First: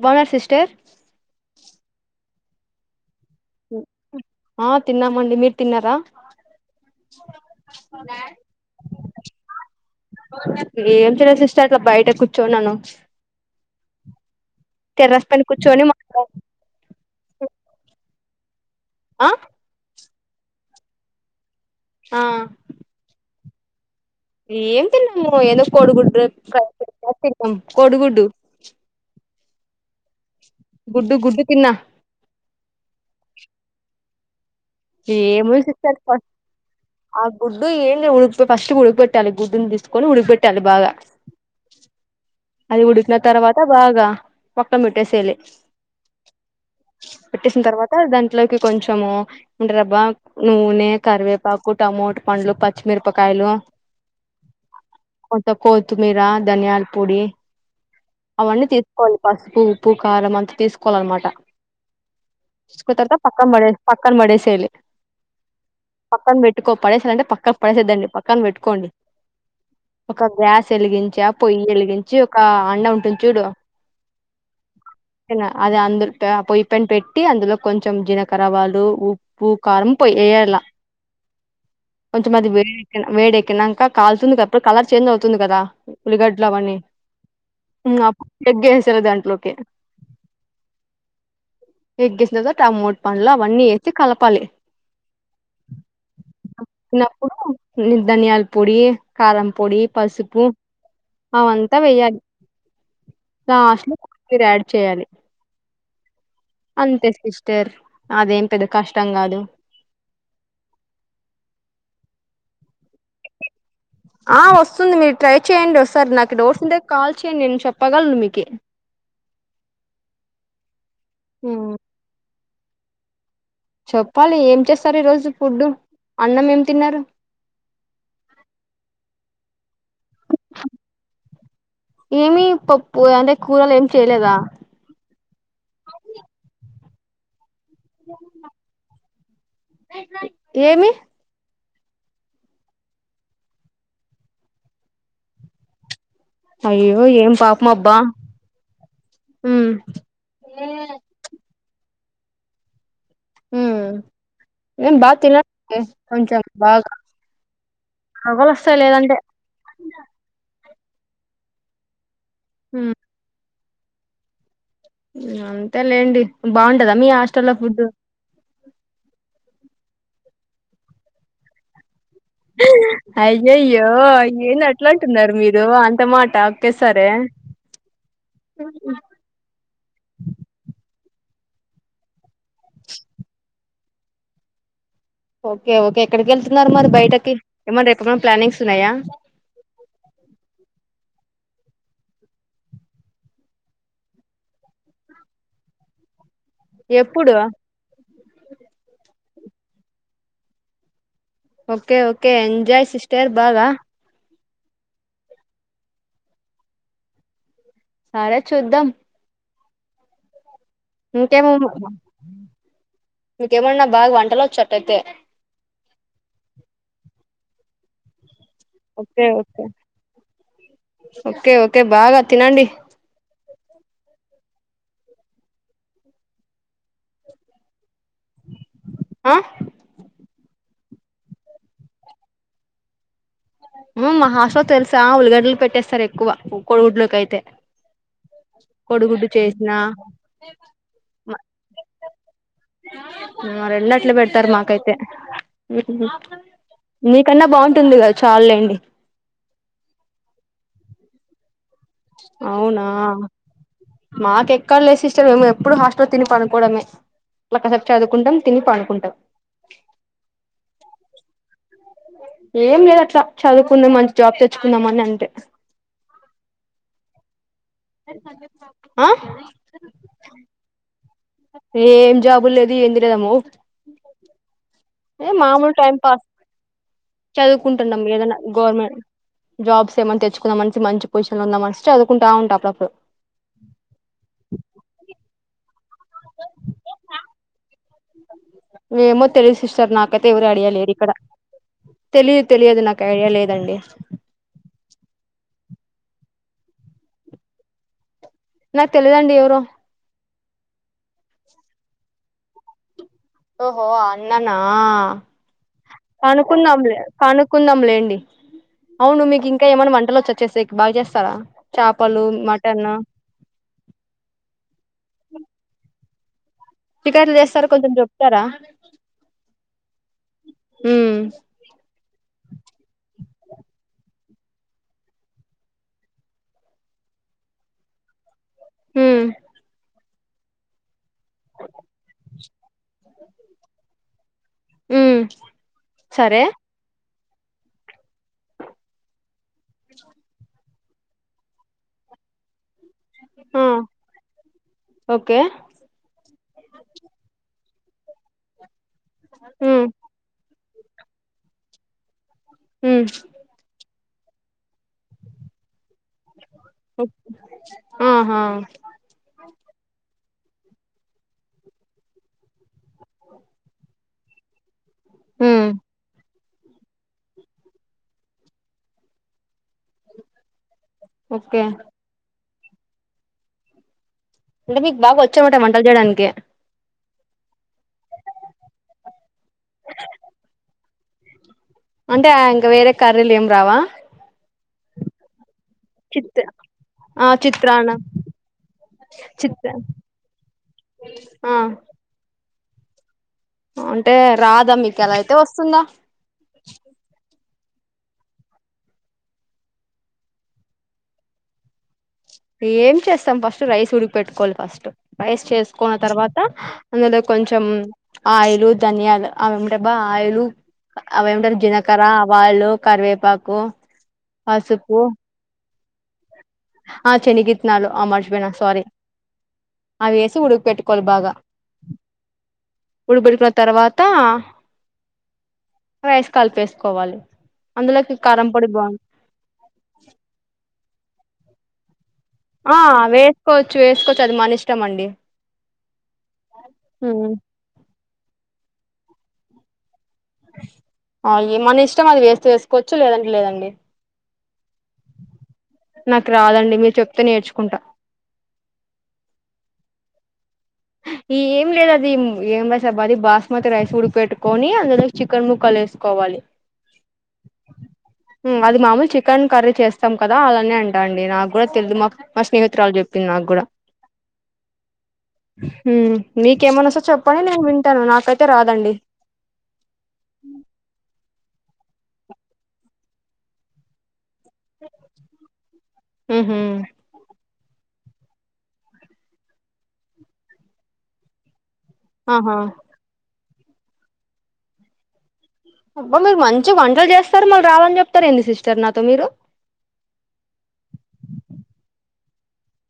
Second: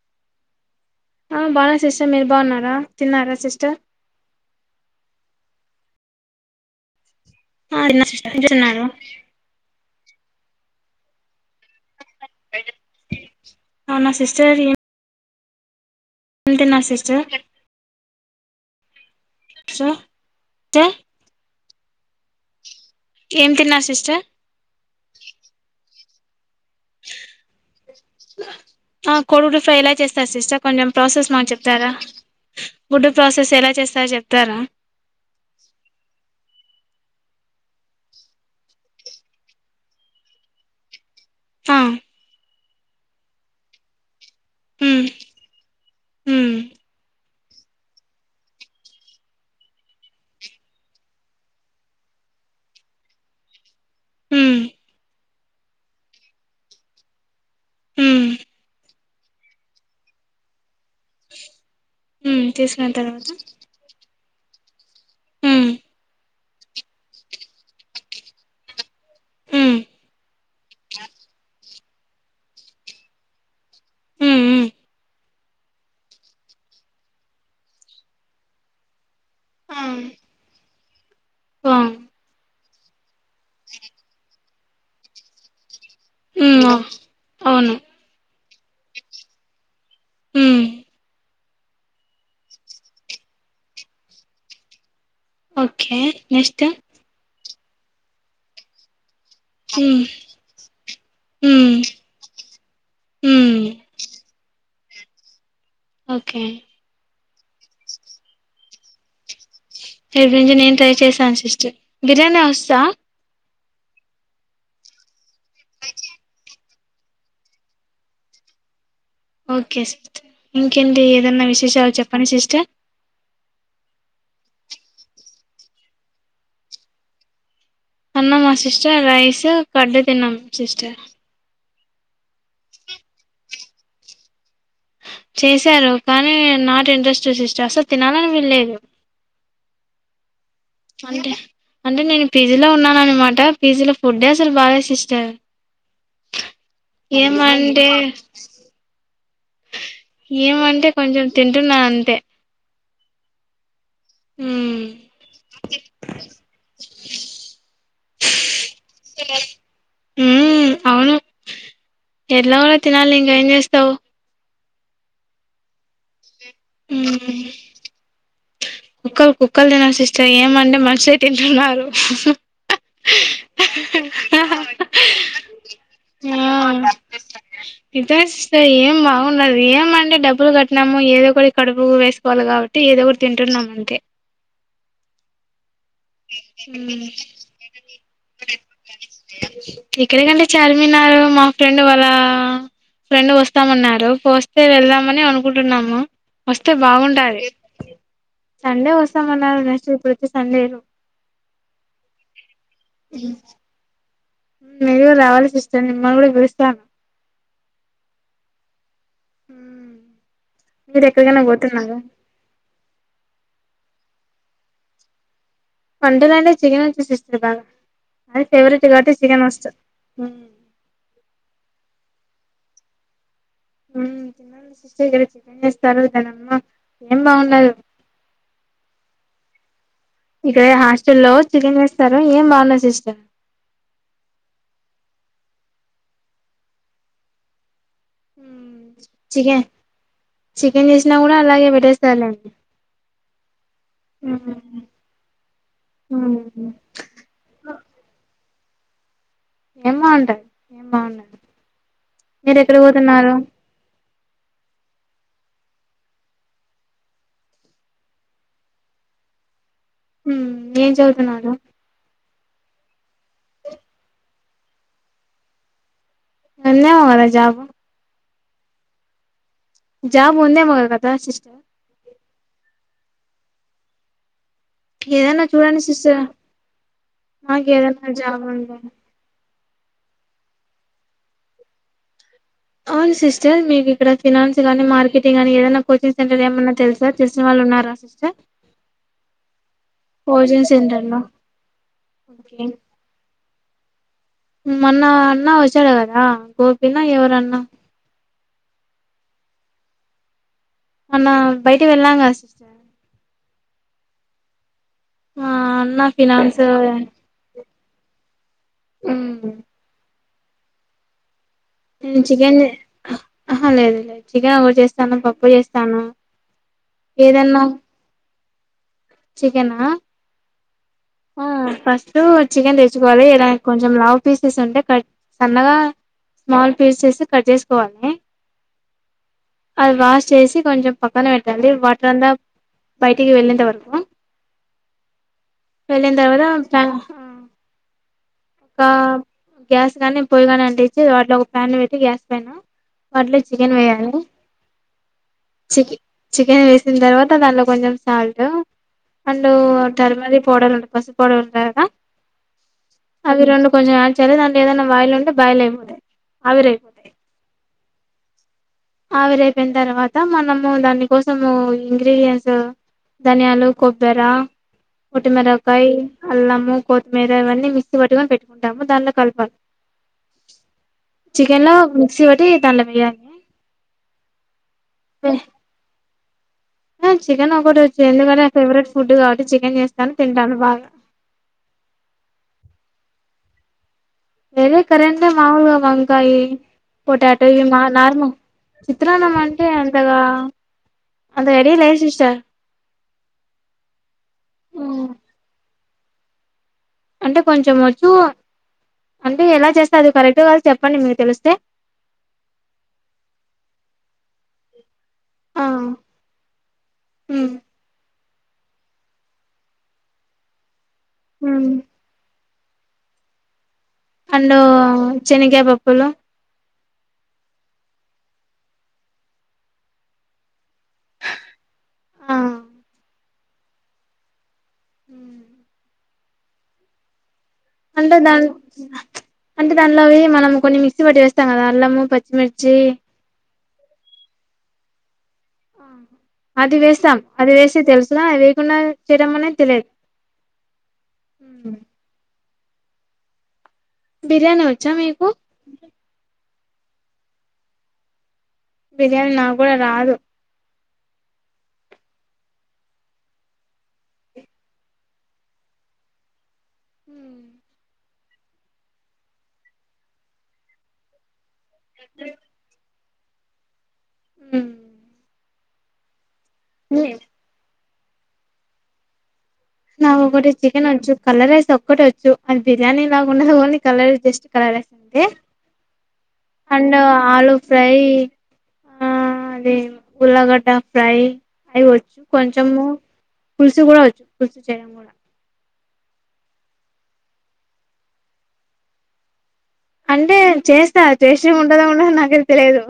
బాగున్నారా సిస్టర్? ఆ బాగున్నా సిస్టర్. మీరు బాగున్నారా? తిన్నారా సిస్టర్ ఆ తిన్నామండి. మీరు తిన్నారా? ఆ సిస్టర్ ఏం తిన్నారు? ఇది ఏం చేలిపిస్ ఉరికే అట్లా బయట కూర్చోన్నాను అవునా తెరస్ పైన కూర్చోని మాట్లాడ అంతేనా సిస్టర్ ఆ సో ఆ ఏం తిన్నావు సిస్టర్ ఏం తిన్నాను ఏదో కొడుగుడ్డు [unintelligible] కొడిగుడ్డు ఫ్రై ఎలా చేస్తారు సిస్టర్ కొంచెం ప్రాసెస్ గుడ్డు మాకు తిన్నా చెప్తారా గుడ్డు ప్రాసెస్ ఎలా చేస్తా చెప్తారా ఏమో [unintelligible] ఆ గుడ్డు ఏంది ఫస్ట్ ఉడకపెట్టాలి గుడ్డుని తీసుకొని ఉడకపెట్టాలి బాగా ఆ అది ఉడికిన తర్వాత బాగా పక్కన ఉమ్ పెట్టేసేయాలి ఉమ్ పెట్టేసిన తర్వాత దాంట్లోకి కొంచము రబ్బా నూనె కరివేపాకు టమోట పండ్లు పచ్చిమిరపకాయలు మ్మ్ కొంత కొత్తిమీర ధనియాల పొడి ఉమ్ అవన్నీ తీసుకోవాలి పసుపు ఉప్పు కారం అంతా తీసుకోవాలి అన్నమాట ఉమ్ తీసుకున్న కుదిరితే తర్వాత పక్కన పడె పక్కన పడేసేయాలి ఉమ్ పక్కన పెట్టుకో పడేసాలంటే పక్కన పడేసేద్దండి పక్కన పెట్టుకోండి ఉమ్ ఒక గ్యాస్ వెలిగించా పొయ్యి వెలిగించి ఒక అండా ఉంటుంది చూడు మ్మ్ అది అందు పొయ్యి పైన పెట్టి అందులో కొంచెం జీలకర్ర ఆవాలు ఉప్పు ఆ కారం పోయి ఎయాలా [inaudible] కొంచెం అది వేడెక్కిన వేడెక్కినాంకా కాల్తుంది కదా అప్పుడు కలర్ చేంజ్ అవుతుంది కదా ఉల్లిగడ్డలు ఉమ్ ఆ అవన్నీ అవును మ్మ్ ఎగ్ యేసేయాలి దాంట్లోకి ఉమ్ ఎగ్ ఏసినాకా టమోటాలు అవన్ని యేసి కలపాలి ఓకే నెక్స్ట్ చిన్నప్పుడు ధనియాల పొడి కారం పొడి ఉమ్ పసుపు అన్ ఉమ్ ఉమ్ లాస్ట్ లో కోత్తిమీర యాడ్ చేయాలి ఓకే అంతే సిస్టర్ అదేం పెద్ద కష్టం కాదు రేపటి ఇది నేను ట్రై చేసాను సిస్టర్ బిర్యానీ వచ్చా ఆ వస్తుంది మీరు ట్రై చేయండి ఓసారి నాకు డోస్ ఉంటే కాల్ చేయండి నేను చెప్పగలను మీకి ఓకే ఇంకేంటి ఏదన్నా విశేషాలు చెప్పండి సిస్టర్ చెప్పాలి ఏం చేస్తారు ఈ రోజు ఫుడ్డు అన్నం ఏం తిన్నారు అన్నమా సిస్టర్ రైస్ కర్డ్ తిన్నాము సిస్టర్ ఏమి పప్పు అంటే కూరలు ఏమి చేయలేదా చేశారు కానీ నాట్ ఇంట్రెస్టెడ్ సిస్టర్ అసలు తినాలని అని కూడలేదు ఏమి అండి అంటే నేను పిజీలో ఉన్నా అన్నమాట పిజీలో ఫుడ్డే అసలు బాలే సిస్టర్ అయ్యో ఏం పాపం ఏమంటే అబ్బా ఉమ్ ఏమంటే కొంచెం తింటున్నా అంతే ఉమ్. మ్మ్ ఏం బాగా తినాలి అండి కొంచెం బాగా మోబ్బులు వస్తాయి లేదంటే ఎట్లాగో ఉమ్ తినాలి ఇంగా ఏం చేస్తావు అంతే లేండి బాగుంటదా మీ మ్మ్ హాస్టల్ల్లో ఫుడ్ కుక్కలు కుక్కలు తినయ్ సిస్టర్ ఏమంటే మనిషిగా తింటున్నారు [inaudible] అయ్యయ్యో ఏంది అట్లా అంటున్నారు మీరు అంత మాట ఒకేసారే ఇదస్త ఏం బాగుండదు ఏమ అంటే డబ్బులు కట్టిన ము ఏదో ఒకటి కడుపుకు వేసుకోవాలి కాబట్టి ఏదో ఒకటి తింటున్నామ్ అంతే ఓకే ఓకే ఎక్కడికి వెళ్తున్నారు మరి బయటకి ఏమన్నా రేపు ఏమన్నా ప్లానింగ్స్ ఉన్నాయా ఎక్కడికంటే చార్మినార్ మా ఫ్రెండ్ వాళ్ళ ఫ్రెండ్ వస్తామన్నారు వస్తే వెళ్దామని అనుకుంటున్నాము వస్తే ఎప్పుడు బాగుండాలి సండే వస్తామన్నారు నెక్స్ట్ ఇప్పుడొచ్చే Sunday okay okay enjoy sister బాగా మీరు కూడా రావాలి సిస్టర్ మిమ్మల్ని కూడా పిలుస్తాను సరే చూద్దాం మ్ ఇంకేమ్ ఇంకేమన్నా బాగా వంటలు వచ్చు అటైతే వంటలు అంటే చికెన్ వచ్చేసి ఇస్తారు బాగా అది ఫేవరెట్ కాబట్టి ఓకే చికెన్ ఓకే వస్తు మ్మ్ ఓకే ఓకే బాగా తినండి మ్ చిన్న సిస్ చితంజస్త తారు దనమ్మా ఏం బాగుండదు [inaudible] ఆ ఇక్కడ హాస్టల్లో చికెన్ జేస్తారు ఏం బాగుండదు సిస్టర్ మ్ మాహాస్టల్లో తెలుసా ఉల్లిగడ్డ లు పెట్టేస్తారు ఎక్కువ కోడిగుడ్లో కైతే [inaudible] మ్ చికెన్ చికెన్ చేసినా కూడా అలాగే పెట్టేస్తారులేండి మరెళ్ళట్లు పెడుతారు మ్మ్ మాకైతే మ్ నీకన్నా బాగుంటుంది గదా చాలేండి ఏం బాగుంటాయి ఏం బాగుంటయి మీరు ఎక్కడ అవునా పోతున్నారు మాకెక్కడ లేదు సిస్టర్ మేము ఎప్పుడు హాస్టల్ తిని పనుకోవడమే అట్ల కాసేపు చదువుకుంటాం తిని పడుకుంటాం మ్మ్ ఏం చదువుతున్నారు ఏం లేదు అట్లా చదువుకునే మంచి జాబ్ తెచ్చుకుందామని అంతే ఉందేమో కదా జాబు ఆ జాబ్ ఉందేమొ కద ఏం జాబు లేదు ఏందిరేము ఎ ఏదైనా మామూలు చూడండి టైం పాస్ సిస్టర్ మాకు చదువుకుంటున్నాం ఏదైనా జాబ్ ఉందా గవర్నమెంట్ జాబ్స్ ఏమన్నా తెచ్చుకుందామనేసి మంచి పొజిన్లో ఉందమనేసి చదువు అవున్ సిస్టర్ మీకు ఇక్కడ ఫైనాన్స్ గానీ మార్కెటింగ్ గాని ఏదన్నా కోచింగ్ సెంటర్ ఏమన్నా తెలుసా తెలిసిన వాళ్ళు ఉన్నారా సిస్టర్ ఏమో తెలీదు సిస్టర్ నాకైతే ఎవరు కోచింగ్ ఐడియలేరు సెంటర్ ఇక్కడ లో తెలిదు ఓకే తెలియదు నాకు ఐడియా లేదండి మొన్న అన్న వచ్చాడు కదా గోపిన ఎవరన్నా నాకు తెలిదండి ఎవరో మొన్న బయటకి వెళ్ళాంగా సిస్టర్ ఓహో అన్ననా మా అన్న ఫినాన్స్ కనుకుందంలే కనుకుంద లేండి అవును మీకు మ్మ్. ఇంకా ఏమైన్నా వంటలు వచ్చ వసేకి బాగా చేస్తారా నేను చేపలు చికెన్ మటన్ అహ లేదు లేదు చికెన్ ఓటి చేస్తాను పప్పు చేస్తాను చికెన్ ఎట్ల ఏదన్నా జేస్తారు కొంచెం జెప్తరా చికెనా ఉమ్ ఆ ఫస్ట్ చికెన్ తెచ్చుకోవాలి కొంచెం లా వు పీసెస్ అంటే కట్ సన్నగా స్మాల్ పీసెస్ కట్ జేసుకోవాలి హ్మ్ అది వాష్ చేసి కొంచెం పక్కన పెట్టాలడి వాటర్ అంతా బయటికి వెళ్ళేంత వరకు ఉమ్ సరే [unintelligible] ఒక గ్యాస్ గాని పొయ్య గాని అంటచ్చి వాటిలో ఒక ప్యాన్ పెట్టి గ్యాస్ పైన దాంట్లో మీ ఆ చికెన్ వేయాలి ఓకే చె చికెన్ వేసిన తర్వాత దాలో కొంచెం salt and um turmeric powder ఉంట పసుపు పౌడర్ ఉంటది గా ఉమ్ అవి రెండు కొంచెం యాడ్ చేయాలి దాంట్లో ఏదైనా వాయలు ఉంటే బయలు అయిపోతాయి ఆవిరైపోతాయి ఆహా అవిరయిపోయిన తర్వాత అ మనము దాని కోసము ఇంగ్రీడియన్స్ ధనియాలు కొబ్బర ఉమ్ వట్టిమిరపకాయ్ అల్లము కొత్తిమీర ఇవన్నీ మిక్సి పట్టుకొని పెట్టుకుంటాము దానిలో కలపాలి ఓకే చికెన్ లో మిక్సీ బట్టి దానిలో వేయలీ అంటే మీకు బాగా వచ్చు అన్నమాట వంటలు చేయడానికి ఆ చికెన్ ఒకటి వచ్చు ఎందుకంటే నా ఫేవరెట్ ఫుడ్ కాబట్టి చికెన్ చేస్తాను తింటాను బాగా అంటే ఆ ఇంకా వేరే కర్రీలు ఏం రావా వేరే కరెంటే మాములుగా వంకాయి చిత్ ఆ పొటాటో ఇ మా చిత్రాన్నం నార్మల్ చిత్రన్నం చిత్ర అంటే అంతగా అంత ఆ రెడి లేదు సిస్టర్ అంటే రాదా మీకు ఎలా అయితే [inaudible] అంటే కొంచెం వచ్చు అంటే ఎలా చేస్తే అది కరెక్ట్ కాదు చెప్పండి మీకు తెలిస్తే ఏం చేస్తాం ఫస్ట్ రైస్ ఉడికి పెట్టుకోవాలి ఫస్ట్ రైస్ ఆ చేసుకున్న తర్వాత అందులో ఉమ్ కొంచం ఆయిలు ధనియాలు అవేం అబ్బా ఆయిలు అవి ఏంటారు ఉమ్ జిలకర్ర ఆవాలు కరివె పాకు అండ్ శనగ పప్పులు ఆ చెనిగిత్నాలు ఆ మర్చిపోయిన సారీ అవేసి ఉడుక పెట్టుకోవాలి బాగా ఆ ఉడకబెట్టుకున్న తర్వాత హ రైస్ కలిపేసుకోవాలి అందులోకి అంటే దా కారం పొడి బాగుంది అంటే దానిలోవి మనం కొన్ని మిక్సీ పట్టి వేస్తాం కదా అల్లము పచ్చి ఆ వేసుకోవచ్చు వేసుకోవచ్చు అది మన ఇష్టం అండి ఆ అది వేస్తాం అది వేసే తెలుసుదా అది వేయకుండా చేయడం అనేది తెలియదు అ మన ఇష్టం అది వేస్తే వేసుకోవచ్చు లేదంటే లేదండి బిర్యానీ వచ్చా మీకు నాకు రాదండి మీరు చెప్తే నేర్చుకుంటా బిర్యానీ నకూడా రాదు ఈ ఏం లేదు అది ఏం రైస్ అబ్బా అది బాస్మతి రైస్ ఉడిక పెట్టుకొని అందులో చికెన్ ముక్కలు వేసుకోవాలి హ అది మామూలు చికెన్ కర్రీ చేస్తాం కదా అలానే అంటా అండి నాకు కూడా తెలీదు మాకు మా స్నేహితురాలు చెప్పింది నాకు కూడా మ్ మ్ మీకేమన్నా వస్తే చెప్పండి నేను వింటాను. నాకైతే రాదండి. నాకి ఒకటి చికెన్ వచ్చు. కలర్ రైస్ ఒక్కటి వచ్చు అది బిర్యానీలాగ ఉండదు. Only colour rice just colour rice ఒకటే ఉహు అండ్ ఆలు ఫ్రై ఆ అది ఉల్లగడ్డ ఫ్రై అయివచ్చు ఆహా కొంచెము పులుసు కూడా వచ్చు పులుసు చేయడం కూడా అబ్బా మీరు మంచి వంటలు చేస్తారు మళ్ళ రావని చెప్తారు ఏంది సిస్టర్ నాతో మీరు? అంటే చేస్తా టేస్టీగా ఉంటదో ఉండదో నాకైతే తెలియదు.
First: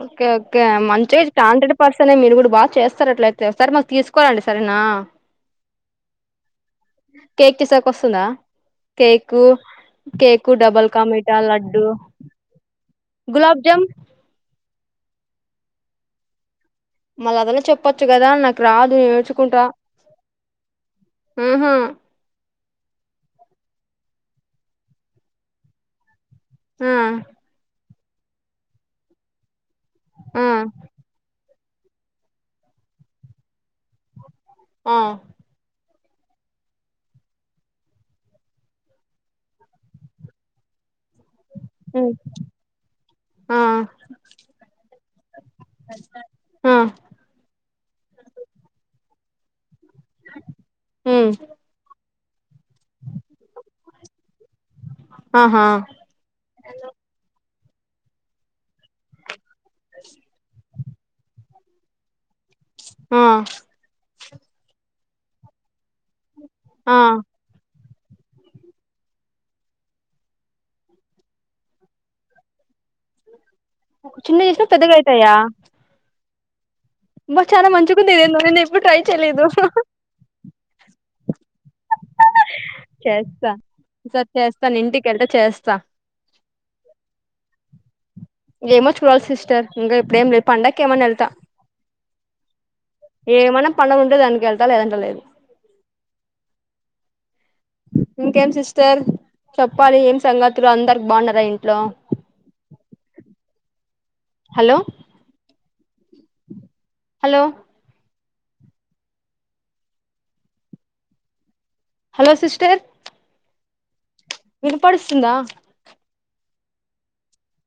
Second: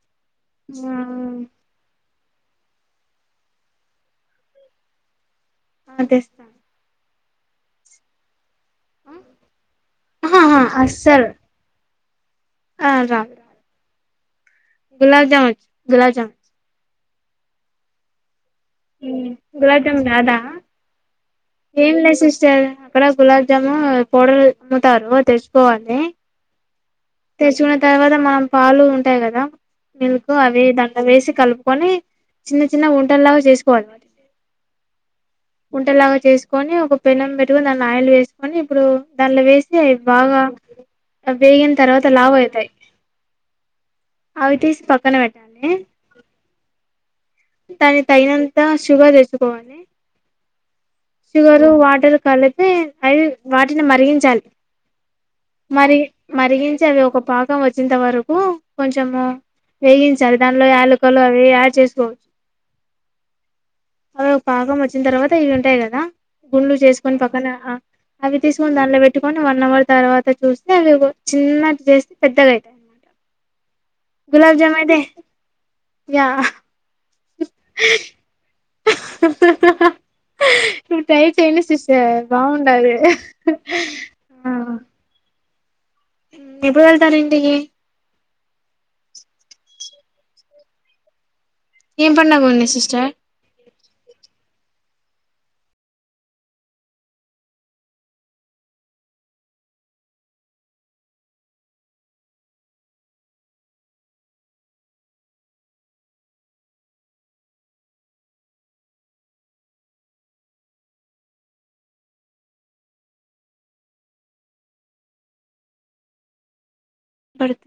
ఓకే ఓకే మంచిగా అయితే టాంటెడ్ పర్స తేనెం మీరు కూడా బా చేస్తారు అట్లయితే ఒసారి మాకు తీసుకోరండి సరేనా? అ తెస్తా కేక్ తీసేకి వస్తుందా కేకు, కేకు ఆహా డబల్ కా అస్సలు మిటా, లడ్డు ఆ రాదు రాదు. గులాబ్ జామ్ గులాబ్ జామ్ వచ్చు గులాబ్ జామ్ వచ్చు మళ్ళ అదల చెప్పొచ్చు కదా నాకు రాదు నేర్చుకుంటా గులాబ్ జామ్ రాదా ఆహా ఏం లేదు సిస్టర్ అక్కడ గులాబ్ జాము పౌడర్ అమ్ముతారు తెచ్చుకోవాలి. ఆ తెచ్చుకున్న తర్వాత మనం పాలు ఉంటాయి కదా మిల్క్ ఆ అవి దాంట్లో వేసి కలుపు కొని చిన్న చిన్న ఉంటల్లాగా చేసుకోవాలి వాటిని. ఆ ఉంటల్లాగా చేసుకొని ఒక పెనం పెట్టుకొని దాన్ని ఆయిల్ వేసుకొని ఇప్పుడు దాంట్లో వేసి అవి బాగా వేగిన తర్వాత ఉమ్ లావయితాయి ఆ అవి తీసి పక్కన పెట్టాలి. ఆ దాని తగినంత షుగర్ ఏసుకోవాలి. ఉమ్ షుగరు, వాటర్ మ్ అవి వాటిని మరిగించాలి ఆహా మరి మరిగించి అది ఒక పాకు పొంగు వచ్చేంత వరకు కొంచము వేగించాలి దానిలో యాలకలు అవి యాడ్ చేస్తు ఆ అవి ఒక పాకం వచ్చిన తర్వాత ఇవి ఉంటాయి కదా గుండ్లు ఆ చేసుకొని పక్కన అవి తీసుకొని దాంలో పెట్టుకొని వన్ అవర్ తర్వాత చూస్తే అదేదో చిన్నటివి చేస్తే పెద్దగయితాయి అని చిన్నగ గులాబ్ చేసినా జామ్ పెద్దగా అయితే యా బా చానా మంచిగుంది ఇదేందో నేను ఇప్పుడు ట్రై చెయలేదు. ఇప్పుడు ట్రై చేయండి సిస్ చే బాగుండాలి చేస్తా ఈసారి ఆ చేస్తాను ఇంటికెళ్తే చేస్తా మ్ ఎప్పుడు వెళతారు ఇంటికి? ఏమో చూడాలి సిస్టర్ ఇంకా ఇప్పుడేం లేదు పండక్కి ఏమన్నా ఎళ్తా. ఏం పండగ ఉంది సిస్టర్ ఏమన్నా పండగ ఉంటే దానికి వెళ్తా లేదంట లేదు అ ఇంకేం సిస్టర్ చెప్పాలి ఏం సంగతులు అందరు బాన్నారా ఇంట్లో అ హలో హలో హలో సిస్టర్ వినపడిస్తుందా పడద్